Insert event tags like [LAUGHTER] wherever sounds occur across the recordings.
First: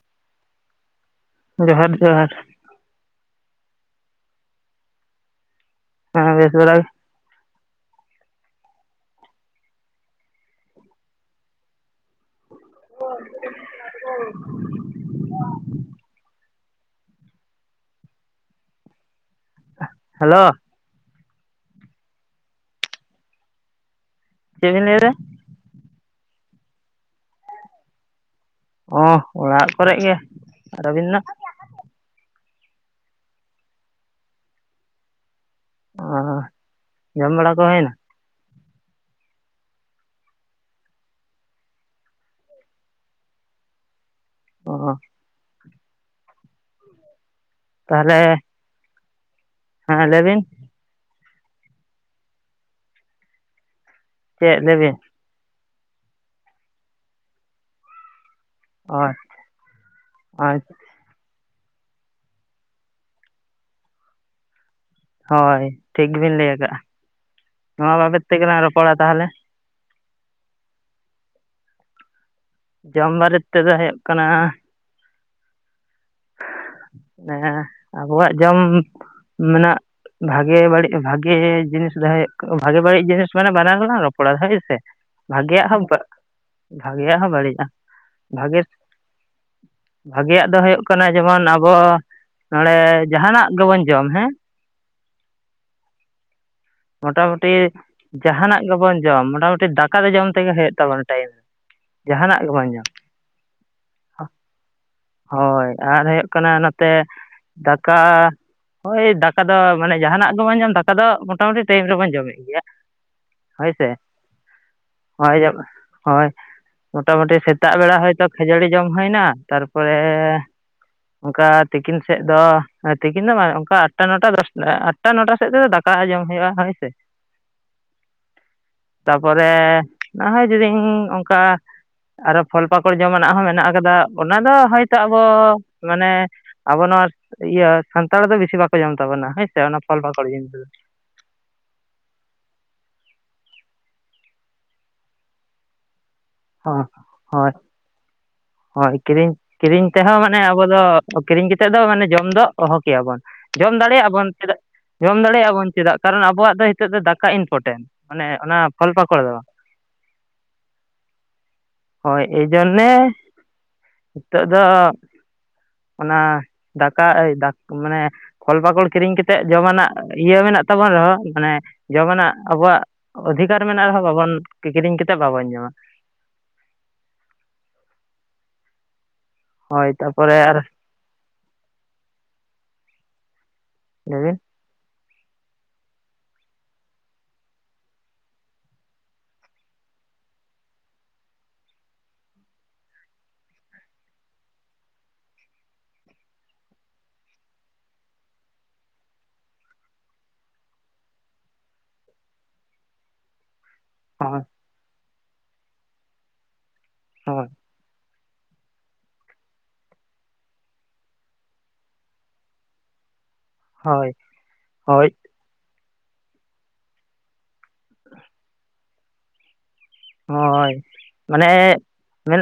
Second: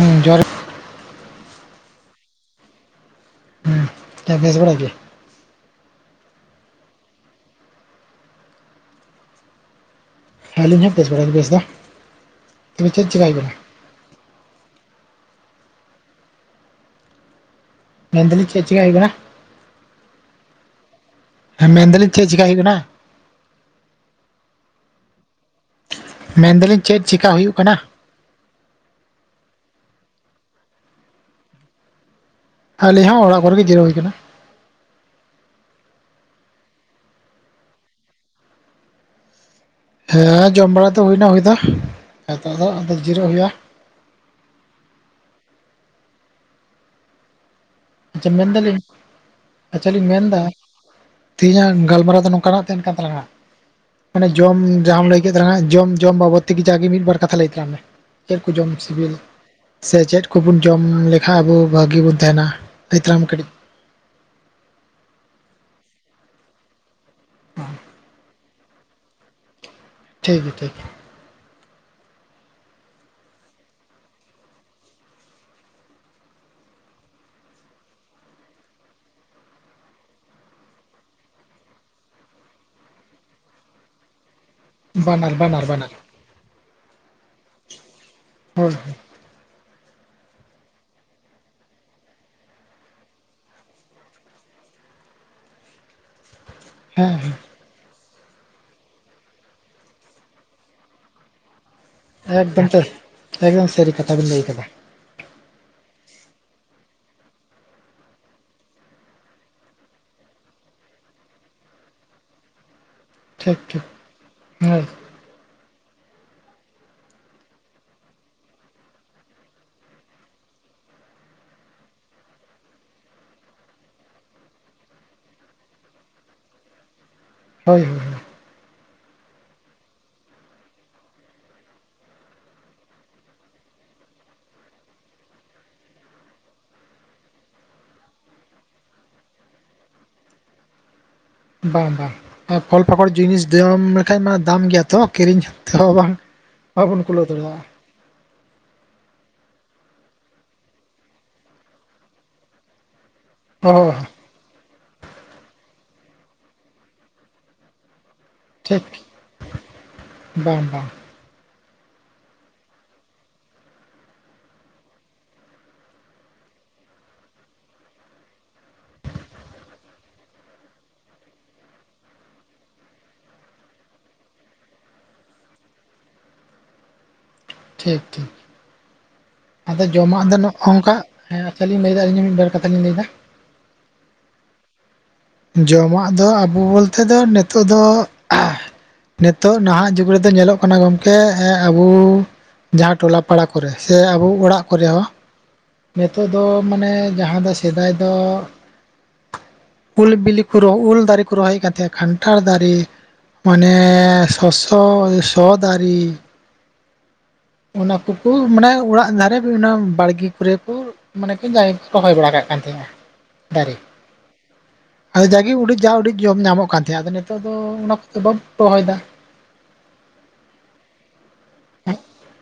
ᱦᱩᱸ ᱡᱚᱦᱟᱨ ᱡᱚᱦᱟᱨ ᱡᱚᱦᱟᱨ ᱦᱮᱸ ᱵᱮᱥ ᱵᱟᱲᱟ ᱜᱮ ᱦᱮᱸ ᱵᱮᱥ ᱵᱟᱲᱟ ᱜᱮ᱾ ᱦᱟᱞᱤᱧ ᱦᱟᱸ ᱵᱮᱥ ᱵᱟᱲᱟᱜᱮ ᱵᱮᱥ ᱫᱚ ᱛᱚᱵᱮ ᱪᱮᱫ ᱪᱤᱠᱟᱹᱭ ᱦᱩᱭᱩᱜ ᱠᱟᱱᱟ? ᱢᱮᱱ ᱫᱟᱞᱤᱧ ᱪᱮᱫ ᱪᱮᱠᱟ ᱦᱩᱭᱩᱜ ᱠᱟᱱᱟ? ᱦᱮᱞᱳ ᱦᱮᱸ ᱢᱮᱱ ᱮᱫᱟᱞᱤᱧ ᱪᱮᱫ ᱪᱮᱠᱟ ᱦᱩᱭᱩᱜ ᱠᱟᱱᱟ? ᱪᱮᱫ ᱵᱮᱱ ᱞᱟᱹᱭ ᱮᱫᱟ ᱢᱮᱱ ᱮᱫᱟᱞᱤᱧ ᱪᱮᱫ ᱪᱮᱠᱟ ᱦᱩᱭᱩᱜ ᱠᱟᱱᱟ? ᱚ ᱚᱲᱟᱜ ᱠᱚᱨᱮ ᱜᱮ ᱾ ᱟᱨ ᱟᱵᱤᱱ ᱱᱟᱦ? ᱟᱹᱞᱤᱧ ᱦᱚᱸ ᱚᱲᱟᱜ ᱠᱚᱨᱮᱜ ᱜᱮ ᱡᱤᱨᱟᱹᱣ ᱦᱩᱭ ᱟᱠᱟᱱᱟ᱾ ᱚ ᱡᱚᱢ ᱵᱟᱲᱟ ᱠᱚ ᱦᱩᱭ ᱮᱱᱟ? ᱦᱮᱸ ᱡᱚᱢ ᱵᱟᱲᱟ ᱫᱚ ᱦᱩᱭᱮᱱᱟ ᱦᱩᱭ ᱫᱚ ᱱᱤᱛᱚᱜ ᱫᱚ ᱟᱫᱚ ᱡᱤᱨᱟᱹᱜ ᱦᱩᱭᱩᱜᱼᱟ᱾ ᱚ ᱟᱪᱪᱷᱟ ᱛᱟᱦᱚᱞᱮ ᱢᱮᱱ ᱮᱫᱟᱞᱤᱧ ᱟᱪᱪᱷᱟ ᱞᱤᱧ ᱦᱮᱸ ᱞᱟᱹᱭ ᱢᱮᱱ ᱵᱤᱱ ᱮᱫᱟ ᱛᱮᱦᱮᱧᱟᱜ ᱜᱟᱞᱢᱟᱨᱟᱣ ᱫᱚ ᱱᱚᱝᱠᱟᱱᱟᱜ ᱛᱟᱦᱮᱱ ᱠᱟᱱ ᱛᱟᱞᱟᱝᱟ ᱢᱟᱱᱮ ᱡᱚᱢ ᱪᱮᱫ ᱵᱤᱱ ᱡᱟᱦᱟᱢ ᱞᱟᱹᱭ ᱡᱚᱢ ᱡᱚᱢ ᱵᱟᱵᱚᱫ ᱛᱮ ᱡᱟᱜᱮ ᱢᱤᱫ ᱵᱟᱨ ᱠᱟᱛᱷᱟ ᱞᱟᱹᱭ ᱛᱟᱠᱟᱫ ᱢᱮ ᱪᱮᱫ ᱠᱚ ᱡᱚᱢ ᱚ ᱥᱤᱵᱤᱞ ᱥᱮ ᱪᱮᱫ ᱠᱚᱵᱚᱱ ᱡᱚᱢ ᱞᱮᱠᱷᱟᱱ ᱟᱵᱚ ᱵᱷᱟᱜᱤ ᱵᱚᱱ ᱛᱟᱦᱮᱱᱟ᱾ ᱞᱟᱹᱭ ᱛᱟᱞᱟᱝ ᱢᱮ ᱠᱟᱴᱤᱡ ᱦᱳᱭ ᱴᱷᱤᱠ ᱵᱤᱱ ᱞᱟᱹᱭ ᱟᱠᱟᱜᱼᱟ ᱱᱚᱣᱟ ᱵᱟᱵᱚᱫ ᱛᱮᱜᱮᱞᱟᱝ ᱨᱚᱯᱚᱲᱟ ᱛᱟᱦᱚᱞᱮ᱾ ᱴᱷᱤᱠ ᱜᱮᱭᱟ ᱴᱷᱤᱠ ᱜᱮᱭᱟ ᱡᱚᱢ ᱵᱟᱨᱮ ᱛᱮᱫᱚ ᱦᱩᱭᱩᱜ ᱠᱟᱱᱟ ᱦᱮᱸ ᱟᱵᱚᱣᱟᱜ ᱡᱚᱢ ᱢᱮᱱᱟᱜ ᱵᱷᱟᱜᱮ ᱵᱟᱹᱲᱤᱡ ᱵᱷᱟᱜᱮ ᱡᱤᱱᱤᱥ ᱫᱚ ᱵᱷᱟᱜᱮ ᱵᱟᱹᱲᱤᱡ ᱡᱤᱱᱤᱥ ᱢᱟᱱᱮ ᱵᱟᱱᱟᱨ ᱜᱮᱞᱟᱝ ᱨᱚᱯᱚᱲᱟ ᱦᱳᱭᱥᱮ ᱵᱟᱱᱟᱨ ᱵᱟᱱᱟᱨ ᱵᱷᱟᱜᱮᱭᱟᱜ ᱦᱚᱸ ᱵᱟᱱᱟᱨ ᱵᱷᱟᱜᱮᱭᱟᱜ ᱦᱚᱸ ᱵᱟᱹᱲᱤᱡᱼᱟ ᱵᱷᱟᱜᱮ ᱦᱳᱭ ᱦᱳᱭ ᱵᱷᱟᱜᱮᱭᱟᱜ ᱫᱚ ᱦᱩᱭᱩᱜ ᱠᱟᱱᱟ ᱡᱮᱢᱚᱱ ᱟᱵᱚ ᱟᱵᱚ ᱱᱚᱰᱮ ᱡᱟᱦᱟᱱᱟᱜ ᱜᱮᱵᱚᱱ ᱡᱚᱢ ᱦᱮᱸ ᱦᱮᱸ ᱢᱚᱴᱟᱢᱩᱴᱤ ᱡᱟᱦᱟᱱᱟᱜ ᱜᱮᱵᱚᱱ ᱡᱚᱢ ᱢᱚᱴᱟᱢᱩᱴᱤ ᱫᱟᱠᱟ ᱫᱚ ᱡᱚᱢ ᱛᱮᱜᱮ ᱦᱩᱭᱩᱜ ᱛᱟᱵᱚᱱᱟ ᱴᱟᱭᱤᱢ ᱨᱮ ᱮᱠᱫᱚᱢ ᱛᱟᱹᱭ ᱮᱠᱫᱚᱢ ᱥᱟᱹᱨᱤ ᱠᱟᱛᱷᱟ ᱵᱮᱤᱱ ᱞᱟᱹᱭ ᱟᱠᱟᱫᱟ᱾ ᱦᱳᱭ ᱟᱨ ᱦᱩᱭᱩᱜ ᱠᱟᱱᱟ ᱱᱚᱛᱮ ᱫᱟᱠᱟ ᱦᱳᱭ ᱫᱟᱠᱟ ᱫᱚ ᱢᱟᱱᱮ ᱡᱟᱦᱟᱱᱟᱜ ᱜᱮᱵᱚᱱ ᱡᱚᱢ ᱫᱟᱠᱟ ᱫᱚ ᱢᱳᱴᱟᱢᱩᱴᱤ ᱴᱟᱭᱤᱢ ᱨᱮᱵᱚᱱ ᱡᱚᱢᱮᱫ ᱜᱮᱭᱟ ᱴᱷᱤᱠ ᱴᱷᱤᱠ ᱦᱳᱭᱥᱮ᱾ ᱦᱳᱭ ᱦᱳᱭ ᱡᱚᱢ ᱦᱳᱭ ᱢᱚᱴᱟ ᱢᱩᱴᱤ ᱥᱮᱛᱟᱜ ᱵᱮᱲᱟ ᱦᱚᱭᱛᱚ ᱠᱷᱟᱡᱟᱹᱲᱤ ᱡᱚᱢ ᱦᱩᱭ ᱮᱱᱟ ᱛᱟᱨᱯᱚᱨᱮ ᱚᱱᱠᱟ ᱛᱤᱠᱤᱱ ᱥᱮᱫ ᱫᱚ ᱛᱤᱠᱤᱱ ᱫᱚ ᱵᱟᱝ ᱚᱱᱠᱟ ᱟᱴᱴᱟ ᱱᱚᱴᱟ ᱫᱚᱥ ᱟᱴᱴᱟ ᱱᱚᱴᱟ ᱥᱮᱫ ᱛᱮᱫᱚ ᱫᱟᱠᱟ ᱡᱚᱢ ᱦᱩᱭᱩᱜ-ᱟ ᱦᱳᱭ ᱥᱮ ᱦᱳᱭ ᱦᱳᱭ ᱛᱟᱯᱚᱨᱮ ᱱᱚᱦᱚᱭ ᱡᱩᱫᱤ ᱚᱱᱠᱟ ᱟᱨᱚ ᱯᱷᱚᱞ ᱯᱟᱠᱚᱲ ᱡᱚᱢᱟᱱᱟᱜ ᱦᱚᱸ ᱢᱮᱱᱟᱜ ᱠᱟᱫᱟ ᱚᱱᱟ ᱫᱚ ᱦᱚᱭᱛᱳ ᱟᱵᱚ ᱢᱟᱱᱮ ᱟᱵᱚ ᱱᱚᱣᱟ ᱤᱭᱟᱹ ᱥᱟᱱᱛᱟᱲ ᱫᱚ ᱵᱮᱥᱤ ᱵᱟᱠᱚ ᱡᱚᱢ ᱛᱟᱵᱚᱱᱟ ᱦᱮᱸᱥᱮ ᱚᱱᱟ ᱯᱷᱚᱞ ᱯᱟᱠᱚᱲ ᱡᱤᱱᱤᱥ ᱫᱚ ᱵᱟᱝ ᱵᱟᱝ ᱯᱷᱚᱞ ᱯᱷᱟᱠᱚᱲ ᱡᱤᱱᱤᱥ ᱡᱚᱢ ᱞᱮᱠᱷᱟᱱ ᱢᱟ ᱫᱟᱢ ᱜᱮᱭᱟ ᱛᱚ ᱠᱤᱨᱤᱧ ᱛᱮᱦᱚ ᱵᱟᱝ ᱦᱚᱸ ᱵᱟᱵᱚᱱ ᱠᱩᱞᱟᱹᱣ ᱦᱳᱭ ᱫᱟᱲᱮᱭᱟᱜ-ᱟ ᱦᱳᱭ ᱠᱤᱨᱤᱧ ᱠᱤᱨᱤᱧ ᱛᱮᱦᱚᱸ ᱢᱟᱱᱮ ᱟᱵᱚ ᱫᱚ ᱠᱤᱨᱤᱧ ᱠᱟᱛᱮᱫ ᱫᱚ ᱢᱟᱱᱮ ᱡᱚᱢ ᱫᱚ ᱚᱦᱚ ᱠᱮᱭᱟᱵᱚᱱ ᱚ ᱡᱚᱢ ᱫᱟᱲᱮᱭᱟᱜ-ᱟ ᱵᱚᱱ ᱪᱮᱫᱟᱜ ᱡᱚᱢ ᱫᱟᱲᱮᱭᱟᱜ-ᱟ ᱵᱚᱱ ᱪᱮᱫᱟᱜ ᱠᱟᱨᱚᱱ ᱟᱵᱚᱣᱟᱜ ᱫᱚ ᱱᱤᱛᱚᱜ ᱫᱚ ᱫᱟᱠᱟ ᱤᱱᱯᱚᱴᱮᱱᱴ ᱢᱟᱱᱮ ᱚᱱᱟ ᱴᱷᱤᱠ ᱯᱷᱚᱞ ᱯᱟᱠᱚᱲ ᱫᱚ ᱵᱟᱝ ᱵᱟᱝ ᱦᱳ ᱮᱭᱡᱚᱱᱱᱮ ᱱᱤᱛᱚᱜ ᱫᱚ ᱚᱱᱟ ᱫᱟᱠᱟ ᱢᱟᱱᱮ ᱯᱷᱚᱞ ᱯᱟᱠᱚᱲ ᱠᱤᱨᱤᱧ ᱠᱟᱛᱮᱫ ᱡᱚᱢᱟᱱᱟᱜ ᱤᱭᱟᱹ ᱢᱮᱱᱟᱜ ᱛᱟᱵᱚᱱ ᱨᱮᱦᱚᱸ ᱢᱟᱱᱮ ᱡᱚᱢᱟᱱᱟᱜ ᱟᱵᱚᱣᱟᱜ ᱚᱫᱷᱤᱠᱟᱨ ᱢᱮᱱᱟᱜ ᱨᱮᱦᱚᱸ ᱵᱟᱵᱚᱱ ᱠᱤᱨᱤᱧ ᱠᱟᱛᱮᱫ ᱵᱟᱵᱚᱱ ᱡᱚᱢᱟ ᱴᱷᱤᱠ ᱴᱷᱤᱠ ᱟᱫᱚ ᱦᱳᱭ ᱡᱚᱢᱟᱜ ᱫᱚ ᱛᱟᱨᱯᱚᱨᱮ ᱟᱨ ᱱᱚᱜ-ᱱᱚᱝᱠᱟ ᱦᱮᱸ ᱟᱪᱷᱟ ᱞᱤᱧ ᱞᱟᱹᱭᱮᱫᱟ ᱟᱹᱞᱤᱧ ᱢᱤᱫᱵᱟᱨ ᱠᱟᱛᱷᱟᱞᱤᱧ ᱞᱟᱹᱭᱮᱫᱟ ᱞᱟᱹᱭᱵᱤᱱ ᱡᱚᱢᱟᱜ ᱫᱚ ᱟᱵᱚ ᱵᱚᱞᱛᱮ ᱫᱚ ᱱᱤᱛᱳᱜ ᱫᱚ ᱱᱤᱛᱚᱜ ᱱᱟᱦᱟᱜ ᱡᱩᱜᱽ ᱨᱮᱫᱚ ᱧᱮᱞᱚᱜ ᱠᱟᱱᱟ ᱜᱚᱝᱠᱮ ᱟᱵᱚ ᱡᱟᱦᱟᱸ ᱴᱚᱞᱟ ᱯᱟᱲᱟ ᱠᱚᱨᱮ ᱥᱮ ᱟᱵᱚ ᱚᱲᱟᱜ ᱠᱚᱨᱮ ᱦᱚᱸ ᱱᱤᱛᱚᱜ ᱫᱚ ᱢᱟᱱᱮ ᱡᱟᱦᱟᱸ ᱫᱚ ᱥᱮᱫᱟᱭ ᱫᱚ ᱩᱞ ᱵᱤᱞᱤ ᱠᱚ ᱩᱞ ᱫᱟᱨᱮ ᱠᱚ ᱨᱚᱦᱚᱭ ᱠᱟᱱᱛ ᱠᱟᱱᱴᱷᱟᱲ ᱫᱟᱨᱮ᱾ ᱢᱟᱱᱮ ᱦᱳᱭ ᱥᱚᱥᱚ ᱥᱚ ᱫᱟᱹᱨᱤ᱾ ᱦᱳᱭ ᱚᱱᱟ ᱠᱚᱠᱚ ᱢᱟᱱᱮ ᱚᱲᱟᱜ ᱫᱷᱟᱨᱮ ᱚᱱᱟ ᱵᱟᱲᱜᱮ ᱠᱚᱨᱮ ᱠᱚ᱾ ᱢᱟᱱᱮᱠᱤ ᱫᱟᱨᱮ ᱠᱚ ᱨᱚᱦᱚᱭ ᱵᱟᱲᱟ ᱠᱟᱜ ᱠᱟᱱ ᱛᱟᱦᱮ-ᱟ ᱫᱟᱨᱮ᱾ ᱦᱳᱭ ᱦᱳᱭ᱾ ᱫᱚ ᱡᱟᱜᱮ ᱩᱰᱤ ᱡᱟ ᱩᱰᱤ ᱡᱚᱢ ᱧᱟᱢᱚᱜ ᱠᱟᱱ ᱛᱟᱦᱮ-ᱟ ᱟᱫᱚ ᱱᱤᱛᱚᱜ ᱫᱚ ᱚᱱᱟ ᱠᱚᱫᱚ ᱵᱟᱢ ᱨᱚᱦᱚᱭᱮᱫᱟ᱾ ᱦᱳᱭ ᱢᱟᱱᱮ ᱢᱮᱱ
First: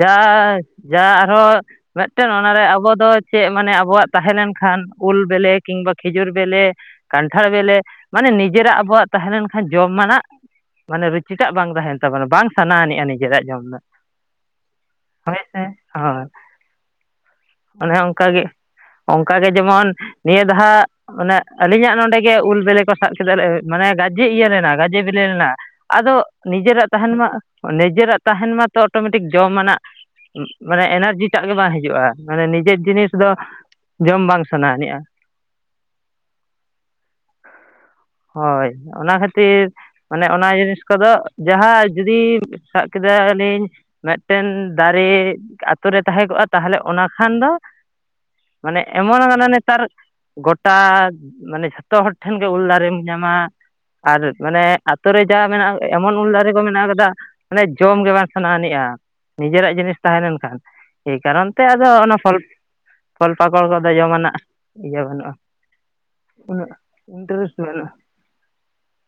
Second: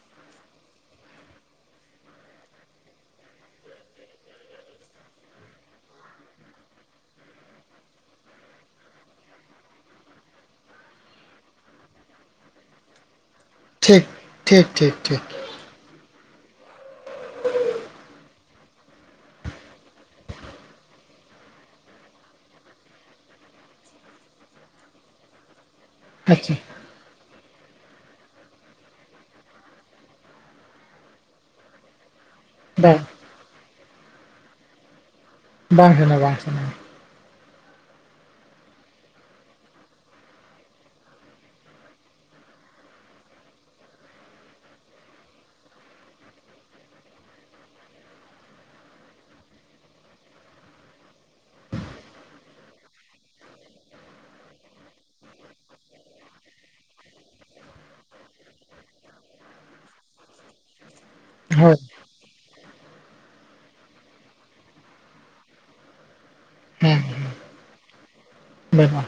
ᱜᱟᱭ ᱡᱟ ᱟᱨᱦᱚᱸ᱾ ᱢᱤᱫᱴᱮᱱ ᱚᱱᱟᱨᱮ ᱟᱵᱚ ᱫᱚ ᱪᱮᱫ ᱢᱟᱱᱮ ᱟᱵᱚᱣᱟᱜ ᱛᱟᱦᱮᱸ ᱞᱮᱱᱠᱷᱟᱱ ᱩᱞ ᱵᱤᱞᱮ ᱠᱤᱢᱵᱟ ᱠᱷᱮᱡᱩᱨ ᱵᱮᱞᱮ᱾ ᱠᱟᱱᱴᱷᱟᱲ ᱵᱮᱞᱮ ᱢᱟᱱᱮ ᱱᱤᱡᱮᱨᱟᱜ ᱟᱵᱚᱣᱟᱜ ᱛᱟᱦᱮᱸ ᱞᱮᱱᱠᱷᱟᱱ ᱡᱚᱢ ᱢᱟᱱᱟᱜ ᱢᱟᱱᱮ ᱨᱩᱪᱤ ᱴᱟᱜ ᱵᱟᱝ ᱛᱟᱦᱮᱱ ᱛᱟᱵᱚᱱᱟ ᱵᱟᱝ ᱥᱟᱱᱟ ᱟᱱᱤᱡ-ᱟ ᱱᱤᱡᱮᱨᱟᱜ ᱡᱚᱢ ᱫᱚ ᱴᱷᱤᱠ ᱴᱷᱤᱠ ᱴᱷᱤᱠ ᱴᱷᱤᱠ ᱦᱳᱭ᱾ ᱦᱳᱭ ᱚᱱᱮ ᱚᱱᱠᱟᱜ ᱜᱮ᱾ ᱚᱱᱠᱟ ᱜᱮ ᱡᱮᱢᱚᱱ ᱱᱤᱭᱟᱹ ᱫᱷᱟ᱾ ᱚᱱᱮ ᱟᱹᱞᱤᱧᱟᱜ ᱱᱚᱰᱮ ᱜᱮ ᱩᱞ ᱵᱤᱞᱤ ᱠᱚ ᱥᱟᱵ ᱠᱮᱫᱟ ᱢᱟᱱᱮ ᱜᱟᱡᱮ ᱤᱭᱟᱹ ᱞᱮᱱᱟ ᱜᱟᱡᱮ ᱵᱤᱞᱤᱱᱟ᱾ ᱟᱫᱚ ᱟᱪᱪᱷᱟ ᱱᱤᱡᱮᱨᱟᱜ ᱛᱟᱦᱮᱱ ᱢᱟ᱾ ᱱᱤᱡᱮᱨᱟᱜ ᱛᱟᱦᱮᱱ ᱢᱟᱛᱚ ᱚᱴᱳᱢᱮᱴᱤᱠ ᱡᱚᱢ ᱟᱱᱟᱜ ᱢᱟᱱᱮ ᱮᱱᱟᱨᱡᱤ ᱴᱟᱜ ᱜᱮ ᱵᱟᱝ ᱦᱤᱡᱩᱜ-ᱟ᱾ ᱢᱟᱱᱮ ᱱᱤᱡᱮᱨ ᱵᱟᱝ ᱡᱤᱱᱤᱥ ᱫᱚ ᱡᱚᱢ ᱵᱟᱝ ᱥᱟᱱᱟᱱᱤᱡ-ᱟ? ᱵᱟᱝ ᱥᱟᱱᱟ ᱵᱟᱝ ᱥᱟᱱᱟ᱾ ᱦᱳᱭ ᱚᱱᱟ ᱠᱷᱟᱹᱛᱤᱨ ᱢᱟᱱᱮ ᱚᱱᱟ ᱡᱤᱱᱤᱥ ᱠᱚᱫᱚ᱾ ᱡᱟᱦᱟᱸ ᱡᱩᱫᱤ ᱥᱟᱵ ᱠᱮᱫᱟ ᱞᱤᱧ᱾ ᱢᱤᱫᱴᱮᱱ ᱫᱟᱨᱮ ᱟᱛᱳ ᱨᱮ ᱛᱟᱦᱮᱸ ᱠᱚᱜ-ᱟ ᱛᱟᱦᱚᱞᱮ ᱚᱱᱟ ᱠᱷᱟᱱ ᱫᱚ᱾ ᱢᱟᱱᱮ ᱮᱢᱚᱱ ᱠᱟᱱᱟ ᱱᱮᱛᱟᱨ᱾ ᱜᱚᱴᱟ ᱢᱟᱱᱮ ᱡᱷᱚᱛᱚ ᱦᱚᱲ ᱴᱷᱮᱱ ᱜᱮ ᱩᱞ ᱫᱟᱨᱮᱢ ᱧᱟᱢᱟ᱾ ᱟᱨ ᱢᱟᱱᱮ ᱟᱛᱳ ᱨᱮ ᱡᱟ ᱢᱮᱱᱟᱜ-ᱟ᱾ ᱮᱢᱚᱱ ᱩᱞ ᱫᱟᱨᱮ ᱠᱚ ᱢᱮᱱᱟᱜ ᱟᱠᱟᱫᱟ ᱢᱟᱱᱮ ᱡᱚᱢ ᱜᱮ ᱵᱟᱝ ᱥᱟᱱᱟ ᱟᱹᱱᱤᱡ-ᱟ᱾ ᱱᱤᱡᱮᱨᱟᱜ ᱡᱤᱱᱤᱥ ᱛᱟᱦᱮᱸ ᱞᱮᱱᱠᱷᱟᱱ᱾ ᱮᱭ ᱠᱟᱨᱚᱱ ᱛᱮ ᱦᱳᱭ ᱟᱫᱚ ᱚᱱᱟ ᱯᱷᱚᱞ ᱯᱷᱚᱞ ᱯᱟᱠᱚᱲ ᱠᱚᱫᱚ ᱡᱚᱢᱟᱱᱟᱜ ᱤᱭᱟᱹ ᱵᱟᱹᱱᱩᱜ-ᱟ᱾ ᱩᱱᱟᱹᱜ ᱤᱱᱴᱟᱨᱮᱥᱴ ᱢᱮᱱᱟᱜ-ᱟ᱾ ᱵᱟᱹᱱᱩᱜ-ᱟ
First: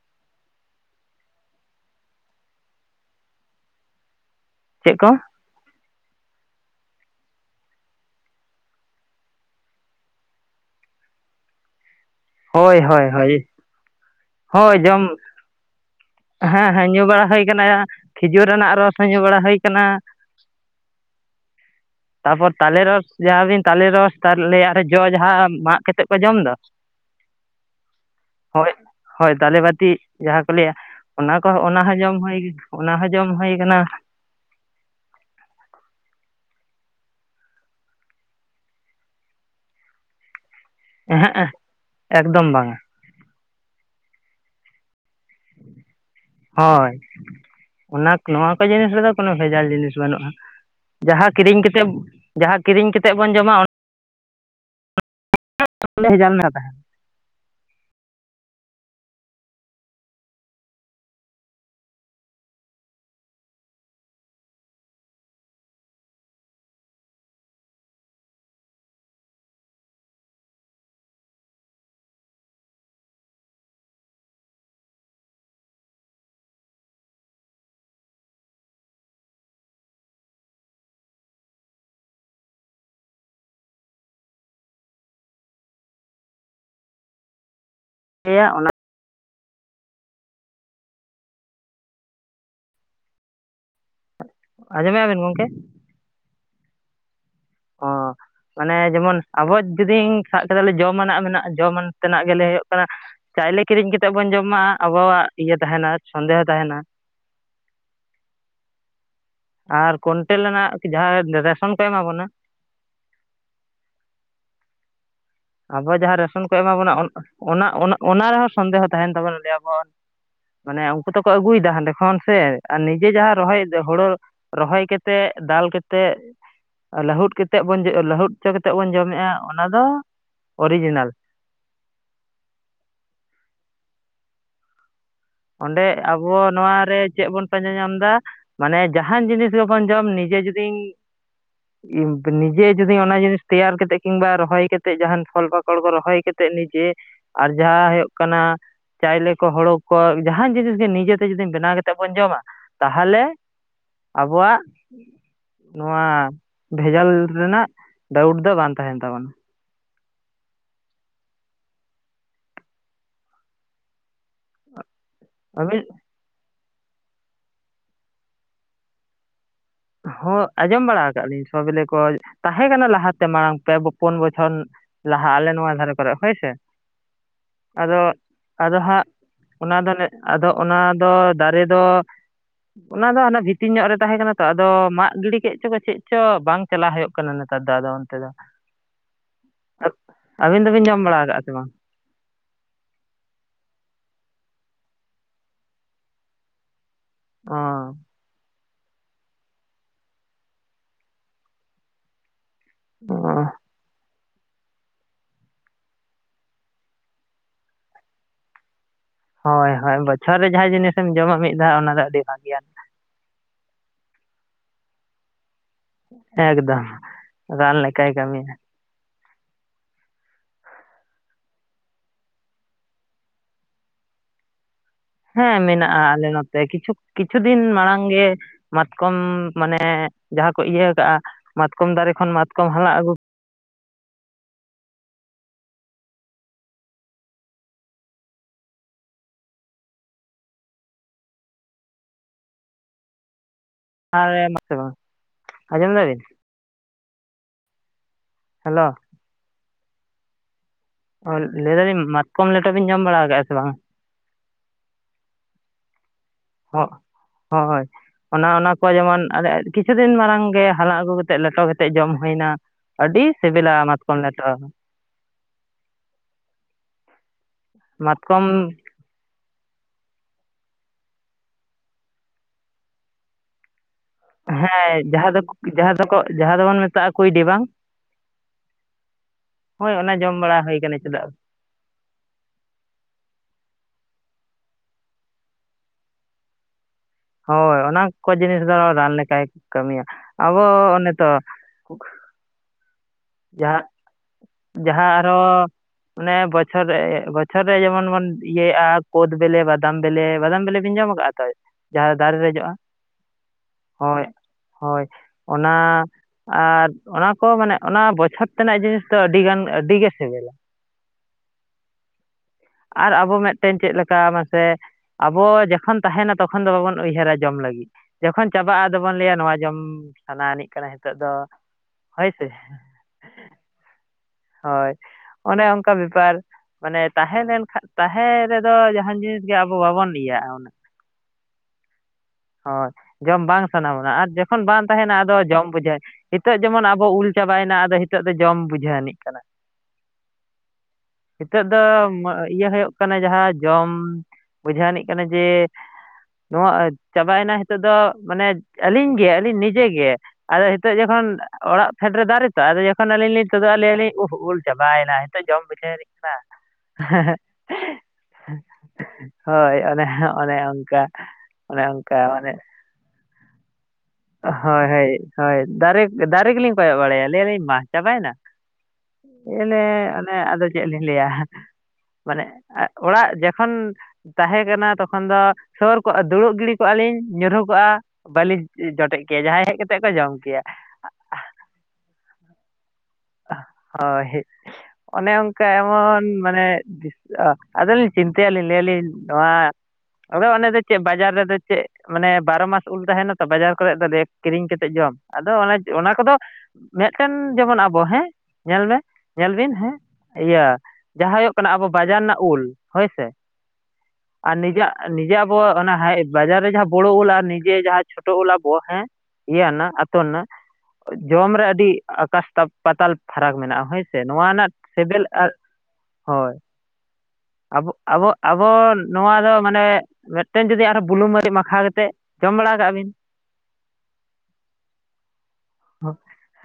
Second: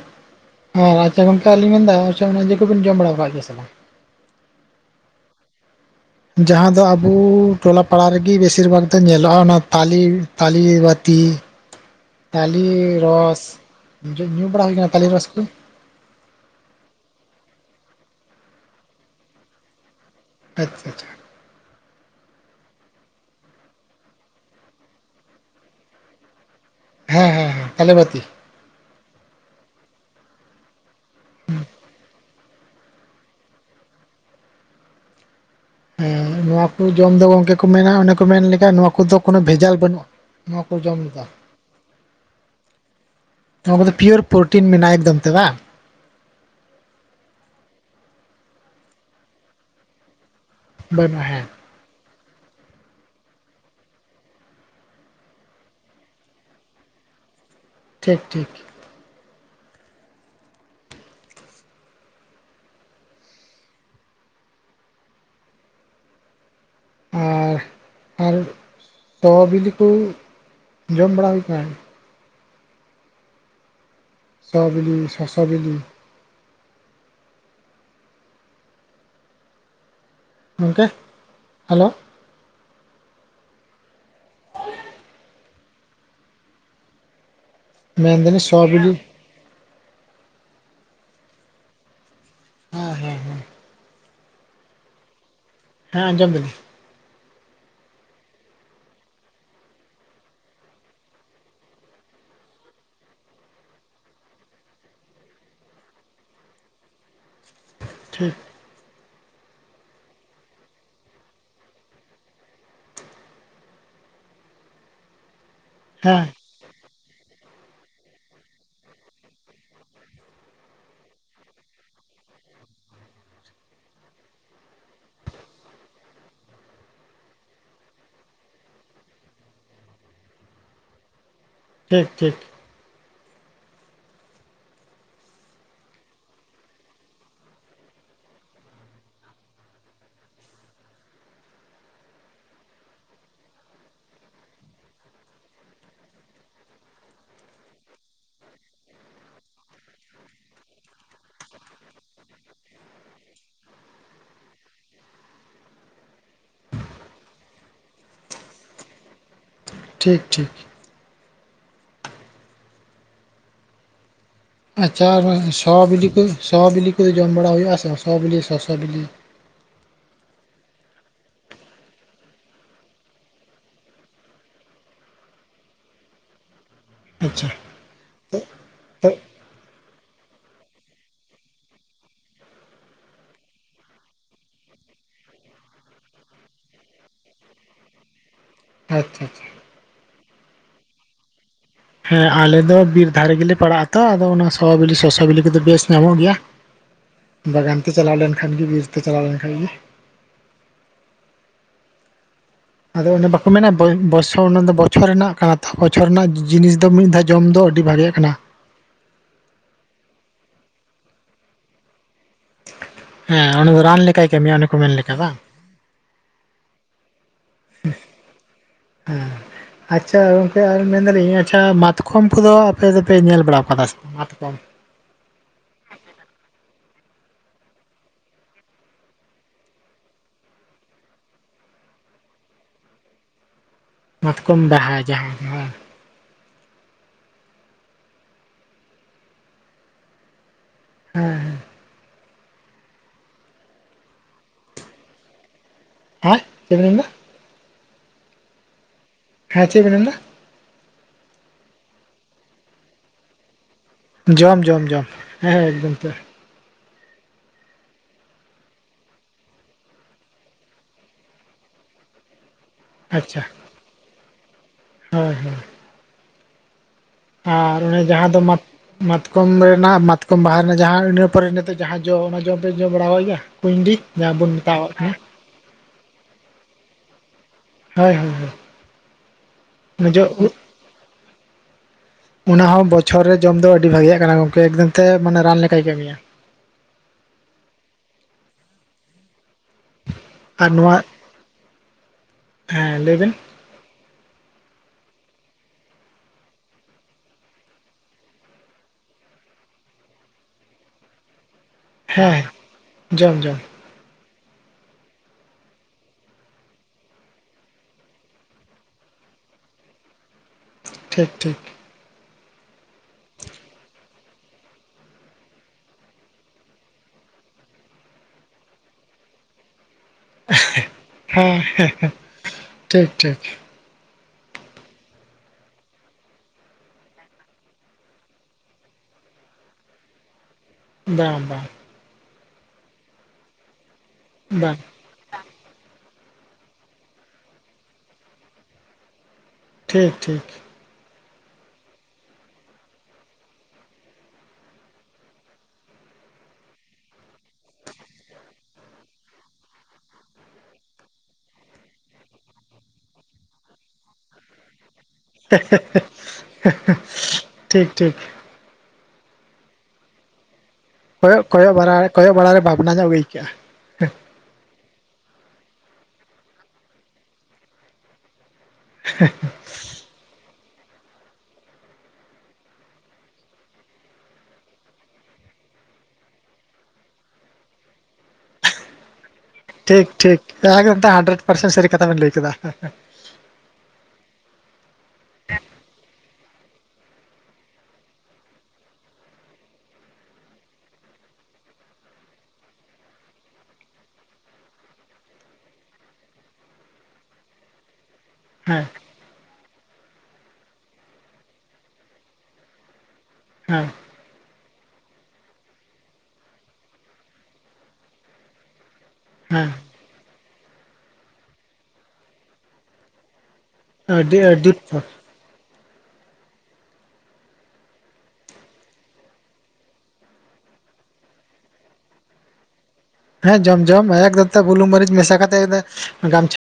ᱟᱨ ᱟᱪᱪᱷᱟ ᱜᱚᱝᱠᱮ ᱟᱹᱞᱤᱤᱧ ᱢᱮᱱ ᱮᱫᱟ ᱟᱪᱪᱷᱟ ᱚᱱᱟ ᱡᱮᱠᱚᱵᱮᱱ ᱡᱚᱢ ᱵᱟᱲᱟ ᱟᱠᱟᱫ ᱜᱮᱭᱟ ᱥᱮ ᱵᱟᱝ? ᱪᱮᱫ ᱠᱚ? ᱡᱟᱦᱟᱸ ᱫᱚ ᱟᱵᱩ ᱴᱚᱞᱟ ᱯᱟᱲᱟ ᱨᱮᱜᱤ ᱵᱮᱥᱤᱨ ᱵᱷᱟᱜᱽ ᱫᱚ ᱧᱮᱞᱚᱜ-ᱟ ᱚᱱᱟ ᱛᱟᱞᱤ ᱛᱟᱞᱤ ᱵᱟᱹᱛᱤ᱾ ᱛᱟᱞᱮ ᱦᱳᱭ ᱦᱳᱭ ᱦᱳᱭ ᱨᱚᱥ ᱧᱩ ᱵᱟᱲᱟ ᱦᱩᱭ ᱦᱳᱭ ᱠᱟᱱᱟ ᱡᱚᱢ ᱛᱟᱞᱮ ᱨᱚᱥ ᱠᱚ? ᱦᱮᱸ ᱦᱮᱸ ᱧᱩ ᱵᱟᱲᱟ ᱦᱩᱭ ᱠᱟᱱᱟ ᱠᱷᱤᱡᱩᱨ ᱨᱮᱱᱟᱜ ᱨᱚᱥ ᱦᱚᱸ ᱧᱩ ᱵᱟᱲᱟ ᱦᱩᱭ ᱠᱟᱱᱟ᱾ ᱟᱪᱪᱷᱟ ᱟᱪᱪᱷᱟ᱾ ᱛᱟᱯᱚᱨ ᱛᱟᱞᱮ ᱨᱚᱥ ᱡᱟᱦᱟ ᱵᱤᱱ ᱛᱟᱞᱮ ᱨᱚᱥ ᱛᱟᱦᱞᱮ ᱟᱨ ᱡᱚ ᱡᱟᱦᱟ ᱢᱟᱜ ᱠᱟᱛᱮᱜ ᱠᱚ ᱡᱚᱢ ᱫᱚ? ᱦᱮᱸ ᱦᱮᱸ ᱦᱮᱸ ᱛᱟᱞᱮ ᱵᱟᱹᱛᱤ᱾ ᱦᱳᱭ ᱦᱳᱭ ᱛᱟᱞᱮ ᱵᱟᱹᱛᱤ ᱡᱟᱦᱟ ᱠᱚ ᱞᱟᱹᱭᱟ ᱚᱱᱟ ᱠᱚ ᱚᱱᱟ ᱦᱚᱸ ᱡᱚᱢ ᱦᱚᱭ ᱜᱮ ᱚᱱᱟ ᱦᱚᱸ ᱡᱚᱢ ᱦᱳᱭ ᱠᱟᱱᱟ᱾ ᱦᱮᱸ ᱱᱚᱣᱟ ᱠᱚ ᱡᱚᱢ ᱫᱚ ᱜᱚᱝᱠᱮ ᱠᱚ ᱢᱮᱱᱟ ᱚᱱᱮ ᱠᱚ ᱢᱮᱱ ᱞᱮᱫᱟ ᱱᱚᱣᱟ ᱠᱚᱫᱚ ᱠᱳᱱᱳ ᱵᱷᱮᱡᱟᱞ ᱵᱟᱹᱱᱩᱜᱼᱟ᱾ ᱱᱚᱣᱟ ᱠᱚ ᱡᱚᱢ ᱞᱮᱫᱟ᱾ ᱮᱦᱮᱸᱜ ᱮᱠᱫᱚᱢ ᱵᱟᱝᱟ ᱱᱚᱣᱟ ᱠᱚᱫᱚ ᱯᱤᱭᱳᱨ ᱯᱨᱳᱴᱤᱱ ᱢᱮᱱᱟᱜᱼᱟ ᱮᱠᱫᱚᱢ ᱛᱮ ᱵᱟᱝ? ᱦᱳᱭ ᱚᱱᱟ ᱱᱚᱣᱟ ᱠᱚ ᱡᱤᱱᱤᱥ ᱨᱮᱫᱚ ᱠᱳᱱᱳ ᱵᱷᱮᱡᱟᱞ ᱡᱤᱱᱤᱥ ᱵᱟᱹᱱᱩᱜᱼᱟ ᱵᱟᱹᱱᱩᱜᱼᱟ ᱡᱟᱦᱟᱸ ᱦᱮᱸ ᱠᱤᱨᱤᱧ ᱠᱟᱛᱮ ᱡᱟᱦᱟᱸ ᱠᱤᱨᱤᱧ ᱠᱟᱛᱮᱫ ᱵᱚᱱ ᱡᱚᱢᱟ ᱚᱱᱟ [UNINTELLIGIBLE] ᱮ ᱦᱟᱮᱡᱟᱞᱱᱟ ᱛᱟᱦᱮᱫ [UNINTELLIGIBLE] ᱴᱷᱤᱠ ᱴᱷᱤᱠ᱾ ᱟᱨ ᱟᱨ ᱛᱚᱣᱟ ᱵᱤᱞᱤ ᱠᱚ ᱡᱚᱢ ᱵᱟᱲᱟ ᱦᱩᱭ ᱠᱟᱱ ᱥᱚ ᱵᱤᱞᱤ ᱥᱚᱥᱚ ᱵᱤᱞᱤ ᱜᱚᱢᱠᱮ ᱦᱮᱞᱳ᱾ ᱢᱮᱱᱫᱟᱞᱤᱧ ᱚᱱᱟ ᱥᱚᱵᱤᱞᱤ᱾ ᱦᱟ ᱦᱮᱸ ᱦᱮᱸ᱾ ᱟᱡᱚᱢᱮᱜᱼᱟ ᱵᱤᱱ ᱜᱚᱢᱠᱮ ᱦᱮᱸ ᱟᱸᱡᱚᱢ ᱫᱟᱹᱞᱤᱧ ᱚ ᱢᱟᱱᱮ ᱡᱮᱢᱚᱱ ᱟᱵᱚ ᱡᱩᱫᱤ ᱥᱟᱵ ᱠᱮᱫᱟ ᱞᱮᱧ ᱡᱚᱢᱱᱟᱜ ᱢᱮᱱᱟᱜᱼᱟ ᱡᱚᱢ ᱛᱮᱱᱟᱜ ᱜᱮ ᱞᱟᱭ ᱦᱩᱭᱩᱜ ᱠᱟᱱᱟ ᱪᱟᱭᱞᱮ ᱠᱤᱨᱤᱧ ᱠᱟᱛᱮᱫ ᱵᱚᱱ ᱡᱚᱢᱟ ᱟᱵᱚᱣᱟᱜ ᱤᱭᱟᱹ ᱛᱟᱦᱮᱱᱟ ᱥᱚᱱᱫᱮᱦᱚ ᱛᱟᱦᱮᱱᱟ᱾ ᱴᱷᱤᱠ ᱟᱨ ᱠᱳᱱᱴᱮᱞ ᱨᱮᱱᱟᱜ ᱡᱟᱸᱦᱟ ᱨᱮᱥᱚᱱ ᱠᱚ ᱮᱢᱟ ᱵᱚᱱᱟ ᱟᱵᱚ ᱡᱟᱸᱦᱟ ᱦᱮᱸ ᱨᱮᱥᱚᱱ ᱠᱚ ᱮᱢᱟ ᱵᱚᱱᱟ ᱚᱱᱟ ᱚᱱᱟ ᱨᱮᱦᱚᱸ ᱥᱚᱱᱫᱮᱦᱚ ᱛᱟᱦᱮᱱ ᱛᱟᱵᱚᱱᱟ ᱞᱟᱭᱟ ᱵᱚᱱ ᱢᱟᱱᱮ ᱩᱱᱠᱩ ᱛᱠᱚ ᱟᱹᱜᱩᱭᱫᱟ ᱦᱟᱸᱰᱮ ᱠᱷᱚᱱ ᱥᱮ ᱟᱨ ᱱᱤᱡᱮ ᱡᱟᱸᱦᱟ ᱨᱚᱦᱚᱭ ᱦᱳᱲᱳ ᱨᱚᱦᱚᱭ ᱠᱟᱛᱮᱜ ᱫᱟᱞ ᱠᱟᱛᱮᱜ ᱞᱟᱹᱦᱩᱫ ᱠᱟᱛᱮᱫ ᱵᱚᱱ ᱞᱟᱹᱦᱩᱫ ᱦᱚᱪᱚ ᱠᱟᱛᱮᱫ ᱵᱚᱱ ᱡᱚᱢᱮᱜᱼᱟ ᱚᱱᱟ ᱫᱚ ᱚᱨᱤᱡᱮᱱᱟᱞ ᱴᱷᱤᱠ ᱴᱷᱤᱠ ᱚᱸᱰᱮ ᱟᱵᱚ ᱱᱚᱣᱟᱨᱮ ᱪᱮᱫ ᱵᱚᱱ ᱯᱟᱸᱡᱟ ᱧᱟᱢ ᱫᱟ ᱢᱟᱱᱮ ᱡᱟᱦᱟᱱ ᱡᱤᱱᱤᱥ ᱜᱮᱵᱚᱱ ᱡᱚᱢ ᱱᱤᱡᱮ ᱡᱩᱫᱤ ᱥᱮᱸ ᱥᱮᱸ ᱱᱤᱡᱮ ᱡᱩᱫᱤ ᱚᱱᱟ ᱡᱤᱱᱤᱥ ᱛᱮᱭᱟᱨ ᱠᱟᱛᱮᱜ ᱠᱤᱝᱵᱟ ᱨᱚᱦᱚᱭ ᱠᱟᱛᱮᱜ ᱡᱟᱦᱟᱱ ᱯᱷᱚᱞ ᱯᱟᱠᱚᱲ ᱠᱚ ᱨᱚᱦᱚᱭ ᱠᱟᱛᱮᱜ ᱱᱤᱡᱮ ᱟᱨ ᱡᱟᱸᱦᱟ ᱦᱳᱭᱳᱜ ᱠᱟᱱᱟ ᱪᱟᱭᱞᱮ ᱠᱚ ᱦᱳᱲᱳ ᱛᱚ ᱡᱟᱦᱟᱱ ᱡᱤᱱᱤᱥ ᱜᱮ ᱱᱤᱡᱮᱛᱮ ᱡᱩᱫᱤ ᱵᱮᱱᱟᱣ ᱠᱟᱛᱮ ᱵᱚᱱ ᱡᱚᱢᱟ ᱛᱟᱦᱚᱞᱮ᱾ ᱟᱵᱚ ᱣᱟᱜ ᱱᱚᱣᱟ ᱵᱷᱮᱡᱟᱞ ᱨᱮᱱᱟᱜ ᱰᱟᱣᱩᱴ ᱫᱚ ᱵᱟᱝ ᱛᱟᱦᱮᱱ ᱛᱟᱵᱚᱱᱟ ᱴᱷᱤᱠ ᱴᱷᱤᱠ ᱟᱪᱪᱷᱟ ᱢᱟᱭ ᱥᱚ ᱟᱹᱵᱤᱱ ᱵᱤᱞᱤ ᱠᱚ ᱥᱚ ᱵᱤᱞᱤ ᱠᱚᱫᱚ ᱡᱚᱢ ᱵᱟᱲᱟ ᱦᱩᱭᱩᱜ ᱟᱥᱮ ᱵᱟᱝ ᱥᱚ ᱵᱤᱞᱤ ᱥᱚᱥᱚ ᱵᱤᱞᱤ ᱦᱚᱸ ᱟᱸᱡᱚᱢ ᱵᱟᱲᱟ ᱟᱠᱟᱫ ᱞᱤᱧ ᱥᱚᱵᱮᱞᱮ ᱠᱚ ᱛᱟᱦᱮᱸ ᱠᱟᱱᱟ ᱞᱟᱦᱟᱛᱮ ᱢᱟᱲᱟᱝ ᱯᱮ ᱯᱚᱯᱳᱱ ᱵᱚᱪᱷᱚᱨ ᱞᱟᱦᱟ ᱟᱞᱮ ᱱᱚᱣᱟ ᱫᱷᱟᱨᱮ ᱠᱚᱨᱮ ᱦᱳᱭ ᱥᱮ ᱟᱪᱪᱷᱟ ᱟᱫᱚ ᱟᱫᱚ ᱦᱟᱸᱜ ᱟᱪᱪᱷᱟ ᱚᱱᱟ ᱫᱚ ᱟᱫᱚ ᱚᱱᱟ ᱫᱚ ᱫᱟᱨᱮ ᱫᱚ ᱚᱱᱟ ᱫᱚ ᱟᱱᱟ ᱵᱷᱤᱛᱤᱨ ᱧᱚᱜ ᱨᱮ ᱛᱟᱦᱮᱸ ᱠᱟᱱᱟ ᱛᱚ ᱟᱫᱚ ᱢᱟᱜ ᱜᱤᱰᱤ ᱠᱮᱫ ᱪᱚ ᱠᱚ ᱪᱮᱫ ᱪᱚ ᱵᱟᱝ ᱪᱟᱞᱟᱜ ᱦᱩᱭᱩᱜ ᱠᱟᱱᱟ ᱱᱮᱛᱟᱨ ᱫᱚ ᱟᱫᱚ ᱚᱱᱛᱮ ᱫᱚ ᱟᱪᱪᱷᱟ ᱟᱹᱵᱤᱱ ᱫᱚᱵᱤᱱ ᱡᱚᱢ ᱵᱟᱲᱟ ᱟᱠᱟᱫᱼᱟ ᱥᱮ ᱵᱟᱝ ᱦᱮᱸ ᱟᱞᱮᱫᱚ ᱵᱤᱨ ᱫᱷᱟᱨᱮ ᱜᱮᱞᱮ ᱯᱟᱲᱟᱜ ᱟ ᱛᱚ ᱟᱫᱚ ᱚᱱᱟ ᱥᱚᱵᱤᱞᱤ ᱥᱚᱥᱚᱵᱤᱞᱤ ᱠᱚᱫᱚ ᱵᱮᱥ ᱧᱟᱢᱚᱜ ᱜᱮᱭᱟ ᱚ ᱵᱟᱜᱟᱱ ᱛᱮ ᱪᱟᱞᱟᱣ ᱞᱮᱱᱠᱷᱟᱱ ᱜᱮ ᱵᱤᱨ ᱛᱮ ᱪᱟᱞᱟᱣ ᱞᱮᱱᱠᱷᱟᱱ ᱜᱮ ᱟᱫᱚ ᱚ ᱵᱟᱠᱚ ᱢᱮᱱᱟ ᱵᱚᱪᱷᱚᱨ ᱚᱱᱟ ᱫᱚ ᱵᱚᱪᱷᱚᱨ ᱨᱮᱱᱟᱜ ᱠᱟᱱᱟ ᱛᱚ ᱵᱚᱪᱷᱚᱨ ᱨᱮᱱᱟᱜ ᱡᱤᱱᱤᱥ ᱫᱚ ᱢᱤᱫ ᱫᱷᱟᱣ ᱡᱚᱢ ᱫᱚ ᱟᱹᱰᱤ ᱵᱷᱟᱜᱮᱭᱟᱜ ᱠᱟᱱᱟ᱾ ᱦᱳᱭ ᱦᱳᱭ ᱵᱚᱪᱷᱚᱨ ᱨᱮ ᱡᱟᱦᱟᱸ ᱡᱤᱱᱤᱥᱮᱢ ᱡᱚᱢᱟ ᱢᱤᱫ ᱫᱷᱟᱣ ᱚᱱᱟ ᱫᱚ ᱟᱹᱰᱤ ᱵᱷᱟᱜᱮᱭᱟ᱾ ᱦᱮᱸ ᱩᱱᱤ ᱫᱚ ᱨᱟᱱ ᱞᱮᱠᱟᱭ ᱠᱟᱹᱢᱤᱭᱟ ᱩᱱᱤ ᱠᱚ ᱢᱮᱱ ᱞᱮᱠᱟ ᱵᱟᱝ᱾ ᱮᱠᱫᱚᱢ ᱨᱟᱱ ᱞᱮᱠᱟᱹᱭ ᱠᱟᱹᱢᱤᱭᱟ᱾ ᱦᱮᱸ ᱟᱪᱪᱷᱟ ᱜᱚᱝᱠᱮ ᱟᱨ ᱢᱮᱱ ᱫᱟᱞᱤᱧ ᱟᱪᱪᱷᱟ ᱢᱟᱛᱠᱚᱢ ᱠᱚᱫᱚ ᱟᱯᱮ ᱫᱚᱯᱮ ᱧᱮᱞ ᱵᱟᱲᱟ ᱟᱠᱟᱫᱟ᱾ ᱢᱟᱛᱠᱚᱢ ᱦᱮᱸ ᱢᱮᱱᱟᱜᱼᱟ ᱟᱞᱮ ᱱᱚᱛᱮ ᱠᱤᱪᱷᱩ ᱠᱤᱪᱷᱩ ᱫᱤᱱ ᱢᱟᱲᱟᱝ ᱜᱮ ᱢᱟᱛᱠᱚᱢ ᱢᱟᱱᱮ ᱡᱟᱦᱟᱸ ᱠᱚ ᱤᱭᱟᱹ ᱠᱟᱜᱼᱟ ᱢᱟᱛᱠᱚᱢ ᱫᱟᱨᱮ ᱠᱷᱚᱱ ᱢᱟᱛᱠᱚᱢ ᱦᱟᱞᱟᱜ ᱟᱹᱜᱩ ᱢᱟᱛᱠᱚᱢ ᱵᱟᱦᱟ ᱡᱟᱦᱟᱸ ᱦᱮᱸ ᱦᱮᱸ ᱦᱮ ᱢᱟ ᱞᱟᱹᱭ ᱵᱮᱱ ᱟᱡᱚᱢ ᱫᱟᱵᱤᱧ ᱪᱮᱫᱵᱤᱱ ᱢᱮᱱᱫᱟ ᱦᱮᱞᱳ ᱦᱮᱸ ᱪᱮᱫ ᱵᱮᱱ ᱢᱮᱱ ᱮᱫᱟ ᱚ ᱞᱟᱹᱭ ᱫᱟᱞᱤᱧ ᱢᱟᱛᱠᱚᱢ ᱞᱮᱴᱚ ᱵᱤᱱ ᱡᱚᱢ ᱵᱟᱲᱟ ᱠᱟᱜᱼᱟ ᱥᱮ ᱵᱟᱝ᱾ ᱡᱚᱢ ᱡᱚᱢ ᱡᱚᱢ ᱦᱮᱸ ᱮᱠᱫᱚᱢ ᱛᱮ ᱦᱚ ᱦᱳᱭ ᱚᱱᱟ ᱚᱱᱟ ᱠᱚ ᱡᱮᱢᱚᱱ ᱠᱤᱪᱷᱩ ᱫᱤᱱ ᱢᱟᱲᱟᱝ ᱜᱮ ᱦᱟᱞᱟᱝ ᱟᱹᱜᱩ ᱠᱟᱛᱮᱜ ᱞᱮᱴᱚ ᱠᱟᱛᱮᱜ ᱡᱚᱢ ᱦᱩᱭᱱᱟ ᱟᱹᱰᱤ ᱟᱪᱪᱷᱟ ᱥᱤᱵᱤᱞᱟ ᱢᱟᱛᱠᱚᱢ ᱞᱮᱴᱚ ᱦᱳᱭ ᱦᱳᱭ ᱟᱨ ᱚᱱᱮ ᱡᱟᱦᱟᱸ ᱫᱚ ᱢᱟᱛᱠᱚᱢ ᱢᱟᱛᱼᱼ ᱢᱟᱛᱠᱚᱢ ᱨᱮᱱᱟᱜ ᱢᱟᱛᱠᱚᱢ ᱵᱟᱦᱟ ᱨᱮᱱᱟᱜ ᱡᱟᱦᱟᱸ ᱤᱱᱟᱹ ᱯᱚᱨᱮ ᱱᱤᱛᱚᱜ ᱡᱟᱦᱟᱸ ᱡᱚ ᱚᱱᱟ ᱡᱚ ᱯᱮ ᱡᱚᱢ ᱵᱟᱲᱟᱣ ᱟᱠᱟᱫ ᱜᱮᱭᱟ? ᱠᱩᱸᱭᱰᱤ ᱡᱟᱦᱟᱸ ᱵᱚᱱ ᱢᱮᱛᱟᱣᱟᱜ ᱦᱮᱸ ᱠᱟᱱᱟ ᱡᱟᱦᱟᱸ ᱫᱚ ᱡᱟᱦᱟᱸ ᱫᱚᱠᱚ ᱡᱟᱦᱟᱸ ᱫᱚᱵᱚᱱ ᱢᱮᱛᱟᱜᱼᱟ ᱠᱩᱭᱰᱤ ᱵᱟᱝ ᱦᱳᱭ ᱦᱳᱭ ᱦᱳᱭ ᱦᱳᱭ ᱚᱱᱟ ᱡᱚᱢ ᱵᱟᱲᱟ ᱦᱩᱭ ᱠᱟᱱᱟ ᱪᱮᱫᱟᱜ ᱚᱱᱟ ᱦᱚᱸ ᱵᱚᱪᱷᱚᱨ ᱨᱮ ᱡᱚᱢ ᱫᱚ ᱟᱹᱰᱤ ᱵᱷᱟᱜᱤᱭᱟᱜ ᱠᱟᱱᱟ ᱜᱚᱝᱠᱮ ᱮᱠᱫᱚᱢ ᱛᱮ ᱢᱟᱱᱮ ᱨᱟᱱ ᱞᱮᱠᱟᱭ ᱠᱟᱹᱢᱤᱭᱟ ᱦᱳᱭ ᱚᱱᱟ ᱠᱚ ᱡᱤᱱᱤᱥ ᱫᱚ ᱨᱟᱱ ᱞᱮᱠᱟᱭ ᱠᱟᱹᱢᱤᱭᱟ ᱟᱵᱚ ᱟᱨ ᱱᱚᱣᱟ ᱱᱤᱛᱚᱜ ᱦᱮᱸ ᱞᱟᱹᱭᱵᱮᱱ ᱡᱟᱦᱟᱸ ᱡᱟᱦᱟᱸ ᱟᱨᱚ ᱚᱱᱮ ᱵᱚᱪᱷᱚᱨ ᱨᱮ ᱵᱚᱪᱷᱚᱨ ᱨᱮ ᱡᱮᱢᱚᱱ ᱵᱚᱱ ᱤᱭᱟᱹᱭᱮᱫᱼᱟ ᱠᱳᱫᱽ ᱵᱮᱞᱮ ᱵᱟᱫᱟᱢ ᱵᱮᱞᱮ ᱾ ᱵᱟᱫᱟᱢ ᱵᱮᱞᱮ ᱵᱤᱱ ᱡᱚᱢ ᱟᱠᱟᱫᱼᱟ? ᱡᱟᱦᱟᱸ ᱫᱟᱨᱮ ᱦᱮᱸ ᱨᱮ ᱡᱚᱜᱼᱟ ᱡᱚᱢ ᱡᱚᱢ ᱦᱳᱭ ᱦᱳᱭ ᱚᱱᱟ ᱟᱨ ᱚᱱᱟ ᱠᱚ ᱢᱟᱱᱮ ᱚᱱᱟ ᱵᱚᱪᱷᱚᱨ ᱛᱮᱱᱟᱜ ᱡᱤᱱᱤᱥ ᱫᱚ ᱟᱹᱰᱤ ᱜᱟᱱ ᱟᱹᱰᱤ ᱜᱮ ᱥᱤᱵᱤᱞᱟ ᱴᱷᱤᱠ ᱴᱷᱤᱠ ᱟᱨ ᱟᱵᱚ ᱢᱤᱫᱴᱮᱱ ᱪᱮᱫ ᱞᱮᱠᱟ ᱢᱟᱥᱮ ᱟᱵᱚ ᱡᱚᱠᱷᱚᱱ ᱛᱟᱦᱮᱱᱟ ᱛᱚᱠᱷᱚᱱ ᱫᱚ ᱵᱟᱵᱚᱱ ᱩᱭᱦᱟᱹᱨᱟ ᱡᱚᱢ ᱞᱟᱹᱜᱤᱫ ᱡᱚᱠᱷᱚᱱ ᱪᱟᱵᱟᱜᱼᱟ ᱟᱫᱚ ᱵᱚᱱ ᱞᱟᱹᱭᱟ ᱱᱚᱣᱟ ᱡᱚᱢ ᱥᱟᱱᱟ ᱟᱹᱱᱤᱡ ᱠᱟᱱᱟ ᱱᱤᱛᱚᱜ ᱫᱚ ᱦᱮᱸ ᱦᱮᱸ ᱦᱳᱭ ᱥᱮ ᱴᱷᱤᱠ ᱴᱷᱤᱠ ᱦᱳᱭ ᱚᱱᱮ ᱚᱱᱠᱟ ᱵᱮᱯᱟᱨ ᱢᱟᱱᱮ ᱛᱟᱦᱮᱸ ᱞᱮᱱᱠᱷᱟᱱ ᱛᱟᱦᱮᱸ ᱨᱮᱫᱚ ᱡᱟᱦᱟᱱ ᱡᱤᱱᱤᱥ ᱜᱮ ᱟᱵᱚ ᱵᱟᱵᱚᱱ ᱤᱭᱟᱹᱜᱼᱟ ᱚᱱᱟ ᱵᱟᱝ ᱵᱟᱝ ᱦᱳᱭ ᱡᱚᱢ ᱵᱟᱝ ᱥᱟᱱᱟ ᱵᱚᱱᱟ ᱟᱨ ᱡᱚᱠᱷᱚᱱ ᱵᱟᱝ ᱛᱟᱦᱮᱱᱟ ᱟᱫᱚ ᱡᱚᱢ ᱵᱩᱡᱷᱟᱹᱜ ᱱᱤᱛᱚᱜ ᱡᱮᱢᱚᱱ ᱟᱵᱚ ᱩᱞ ᱪᱟᱵᱟᱭᱮᱱᱟ ᱟᱫᱚ ᱱᱤᱛᱚᱜ ᱫᱚ ᱡᱚᱢ ᱵᱩᱡᱷᱟᱹᱣ ᱟᱹᱱᱤᱡ ᱠᱟᱱᱟ ᱴᱷᱤᱠ ᱴᱷᱤᱠ ᱱᱤᱛᱚᱜ ᱫᱚ ᱤᱭᱟᱹ ᱦᱩᱭᱩᱜ ᱠᱟᱱᱟ ᱡᱟᱦᱟᱸ ᱡᱚᱢ ᱵᱩᱡᱷᱟᱹᱣᱟᱱᱤᱡ ᱠᱟᱱᱟ ᱡᱮ ᱱᱚᱣᱟ ᱪᱟᱵᱟᱭᱮᱱᱟ ᱱᱤᱛᱚᱜ ᱫᱚ ᱢᱟᱱᱮ ᱟᱹᱞᱤᱧ ᱜᱮ ᱟᱹᱞᱤᱧ ᱱᱤᱡᱮ ᱜᱮ ᱟᱫᱚ ᱱᱤᱛᱚᱜ ᱡᱚᱠᱷᱚᱱ ᱚᱲᱟᱜ ᱯᱷᱮᱰ ᱨᱮ ᱫᱟᱨᱮ ᱛᱚ ᱟᱫᱚ ᱡᱚᱠᱷᱚᱱ ᱟᱹᱞᱤᱧ ᱞᱤᱧ ᱛᱩᱫᱩᱜ ᱟᱹᱞᱤᱧ ᱩᱞ ᱪᱟᱵᱟᱭᱮᱱᱟ ᱡᱚᱢ ᱵᱩᱡᱷᱟᱹᱣ ᱟᱱᱤᱡ ᱠᱟᱱᱟ ᱴᱷᱤᱠ ᱴᱷᱤᱠ [UNINTELLIGIBLE] ᱦᱳᱭ ᱚᱱᱮ ᱚᱱᱮ ᱚᱱᱠᱟ ᱠᱚᱭᱚᱜ ᱠᱚᱭᱚᱜ ᱚᱱᱮ ᱵᱟᱲᱟ ᱚᱱᱠᱟ ᱠᱚᱭᱚᱜ ᱚᱱᱮ ᱵᱟᱲᱟᱨᱮ ᱵᱷᱟᱵᱽᱱᱟ ᱧᱚᱜ ᱟᱹᱭᱠᱟ. ᱜᱼᱟ ᱦᱳᱭ ᱦᱳᱭ ᱦᱳᱭ ᱫᱟᱨᱮ ᱫᱟᱨᱮ ᱜᱮᱞᱤᱧ ᱠᱚᱭᱚᱜ ᱵᱟᱲᱟᱭᱟ ᱞᱟᱹᱭ ᱞᱤᱧ ᱢᱟ ᱪᱟᱵᱟᱭᱮᱱᱟ [UNINTELLIGIBLE] ᱮ ᱚᱱᱮ ᱟᱫᱚ ᱪᱮᱫ ᱞᱤᱧ ᱞᱟᱹᱭᱟ ᱢᱟᱱᱮ ᱚᱲᱟᱜ ᱡᱚᱠᱷᱚᱱ ᱛᱟᱦᱮᱸ ᱠᱟᱱᱟ ᱛᱚᱠᱷᱚᱱ ᱫᱚ ᱥᱩᱨ ᱠᱚᱜᱼᱟ ᱫᱩᱲᱩᱵ ᱜᱤᱰᱤ ᱠᱚᱜᱼᱟ ᱞᱤᱧ ᱧᱩᱨᱦᱩ ᱠᱚᱜᱼᱟ ᱵᱟᱹᱞᱤᱧ ᱡᱚᱴᱮᱫ ᱠᱮᱭᱟ ᱡᱟᱦᱟᱸᱭ ᱦᱮᱡ ᱠᱟᱛᱮᱜ ᱴᱷᱤᱠ ᱠᱚ ᱡᱚᱢ ᱴᱷᱤᱠ ᱠᱮᱭᱟ [UNINTELLIGIBLE] ᱯᱟᱨᱥᱮᱱ ᱥᱟᱹᱨᱤ ᱠᱟᱛᱷᱟ ᱵᱮᱱ ᱞᱟᱹᱭ ᱠᱮᱫᱟ ᱦᱳᱭ ᱚᱱᱮ ᱚᱱᱠᱟ ᱮᱢᱚᱱ ᱢᱟᱱᱮ ᱟᱫᱚᱞᱤᱧ ᱪᱤᱱᱛᱟᱹᱭᱟᱞᱤᱧ ᱞᱟᱹᱭ ᱟᱞᱤᱧ ᱱᱚᱣᱟ ᱟᱫᱚ ᱚᱱᱮ ᱫᱚ ᱪᱮᱫ ᱵᱟᱡᱟᱨ ᱨᱮᱫᱚ ᱪᱮᱫ ᱢᱟᱱᱮ ᱵᱟᱨᱚ ᱢᱟᱥ ᱩᱞ ᱛᱟᱦᱮᱱᱟ ᱛᱚ ᱵᱟᱡᱟᱨ ᱠᱚᱨᱮ ᱫᱚ ᱠᱤᱨᱤᱧ ᱠᱟᱛᱮᱜ ᱡᱚᱢ ᱟᱫᱚ ᱚᱱᱟ ᱠᱚᱫᱚ ᱢᱮᱫᱴᱮᱱ ᱡᱮᱢᱚᱱ ᱟᱵᱚ ᱦᱮᱸ ᱧᱮᱞ ᱦᱮᱸ ᱢᱮ ᱧᱮᱞ ᱵᱤᱱ ᱦᱮᱸ ᱤᱭᱟᱹ ᱡᱟᱦᱟᱸ ᱦᱩᱭᱩᱜ ᱠᱟᱱᱟ ᱟᱵᱚ ᱵᱟᱡᱟᱨ ᱨᱮᱱᱟᱜ ᱩᱞ ᱦᱳᱭ ᱥᱮ [UNINTELLIGIBLE] ᱟᱨ ᱱᱤᱡᱮ ᱱᱤᱡᱮ ᱟᱵᱚ ᱚᱱᱟ ᱵᱟᱡᱟᱨ ᱨᱮ ᱡᱟᱦᱟᱸ ᱵᱚᱲᱚ ᱩᱞ ᱱᱤᱡᱮ ᱡᱟᱦᱟᱸ ᱪᱷᱳᱴᱳ ᱩᱞ ᱟᱵᱚ ᱦᱮᱸ ᱤᱭᱟᱹ ᱦᱮᱸ ᱨᱮᱱᱟᱜ ᱟᱛᱳ ᱨᱮᱱᱟᱜ ᱡᱚᱢ ᱨᱮ ᱟᱹᱰᱤ ᱟᱠᱟᱥᱛᱟᱵ ᱯᱟᱛᱟᱞ ᱯᱷᱟᱨᱟᱠ ᱢᱮᱱᱟᱜᱼᱟ ᱦᱳᱭ ᱥᱮ ᱟᱹᱰᱤ ᱱᱚᱣᱟ ᱟᱹᱰᱤ ᱨᱮᱱᱟᱜ ᱥᱤᱵᱮᱞ ᱟᱨ ᱦᱳᱭ ᱟᱵᱚ ᱟᱵᱚ ᱟᱵᱚ ᱱᱚᱣᱟ ᱫᱚ ᱢᱟᱱᱮ ᱢᱤᱫᱴᱮᱱ ᱡᱩᱫᱤ ᱟᱨᱦᱚ ᱵᱩᱞᱩᱝ ᱢᱟᱹᱨᱤᱡ ᱢᱟᱠᱷᱟᱣ ᱠᱟ ᱠᱟᱛᱮᱫ ᱡᱚᱢ ᱵᱟᱲᱟ ᱠᱟᱜ ᱵᱤᱱ ᱦᱮᱸ ᱡᱚᱢ ᱡᱚᱢ ᱮᱠᱫᱚ ᱵᱩᱞᱩᱝ ᱢᱟᱹᱨᱤᱪ ᱢᱮᱥᱟ ᱠᱟᱛᱮ ᱜᱟᱢᱪᱷᱟ